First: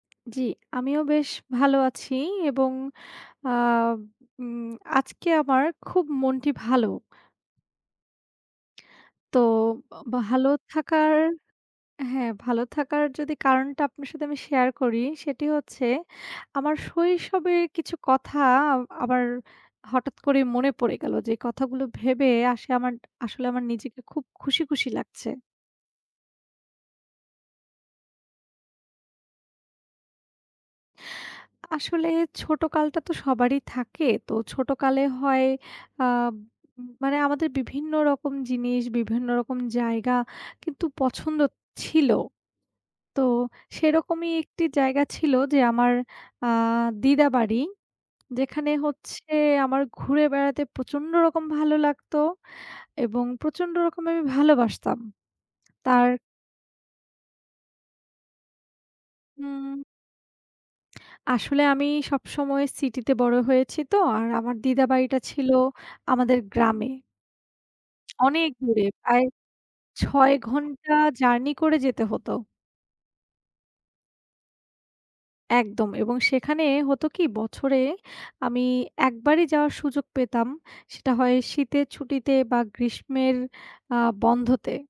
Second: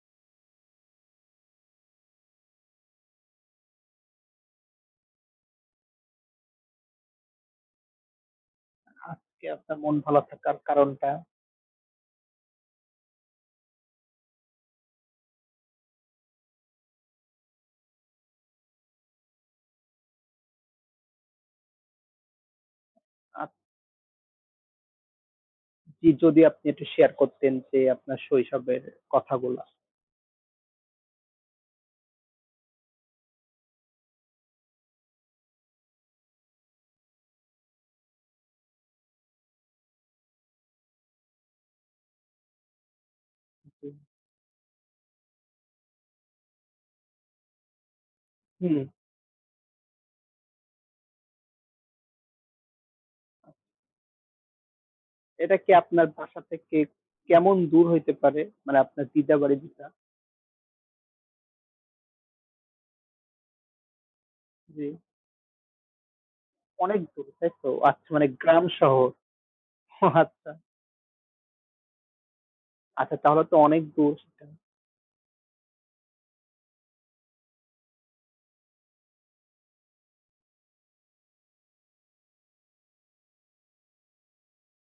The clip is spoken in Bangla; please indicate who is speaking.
Speaker 1: জি, আমিও বেশ ভালো আছি এবং আ উম আজকে আমার খুব মনটি ভালো। তো
Speaker 2: আজকে আপনার মন
Speaker 1: ব
Speaker 2: ভালো
Speaker 1: ভালো
Speaker 2: থাকার কারণটা?
Speaker 1: থাকার হ্যাঁ ভালো থাকার যদি কারণটা আপনার সাথে আমি শেয়ার করি সেটি হচ্ছে, আমার শৈশবে কিছু কথা আবার হঠাৎ করে মনে পড়ে গেল। যে কথাগুলো ভেবে আসে আমার আসলে
Speaker 2: আপ
Speaker 1: আমার নিজেকে খুব খুশি, খুশি লাগছে।
Speaker 2: জী, যদি আপনি একটু শেয়ার করতেন যে আপনার শৈশবের কথাগুলা।
Speaker 1: আসলে ছোটকালটা তো সবারই থাকে, তো ছোটকালে হয় আ মানে আমাদের বিভিন্ন রকম জিনিস বিভিন্ন রকম জায়গা কিন্তু পছন্দ ছিল। তো
Speaker 2: জি।
Speaker 1: সেরকমই একটি জায়গা ছিল যে আমার আ দিদা বাড়ি। যেখানে
Speaker 2: হুম।
Speaker 1: হচ্ছে আমার ঘুরে বেড়াতে প্রচণ্ড রকম ভালো লাগত এবং
Speaker 2: আচ্ছা।
Speaker 1: প্রচণ্ড রকম আমি ভালোবাসতাম।
Speaker 2: এটা কি আপনার
Speaker 1: তার
Speaker 2: বাসা থেকে কেমন দূর হইতে পারে? মানে আপনার দিদা বাড়ি
Speaker 1: উম
Speaker 2: যেটা।
Speaker 1: আসলে আমি সব সময় সিটিতে বড় হয়েছি তো আর আমার দিদা
Speaker 2: জি।
Speaker 1: বাড়িটা ছিল আমাদের গ্রামে।
Speaker 2: অনেক দূর, তাই তো। আচ্ছা মানে
Speaker 1: অনেক
Speaker 2: গ্রাম,
Speaker 1: দূরে
Speaker 2: শহর।
Speaker 1: প্রায়
Speaker 2: ও
Speaker 1: ৬
Speaker 2: আচ্ছা।
Speaker 1: ঘন্টা জার্নি করে যেতে হত।
Speaker 2: আচ্ছা তাহলে তো অনেক দূর সেটা।
Speaker 1: একদম এবং সেখানে হত কি বছরে আমি একবারই যাওয়ার সুযোগ পেতাম সেটা হয় শীতের ছুটিতে বা গ্রীষ্মের আ বন্ধতে।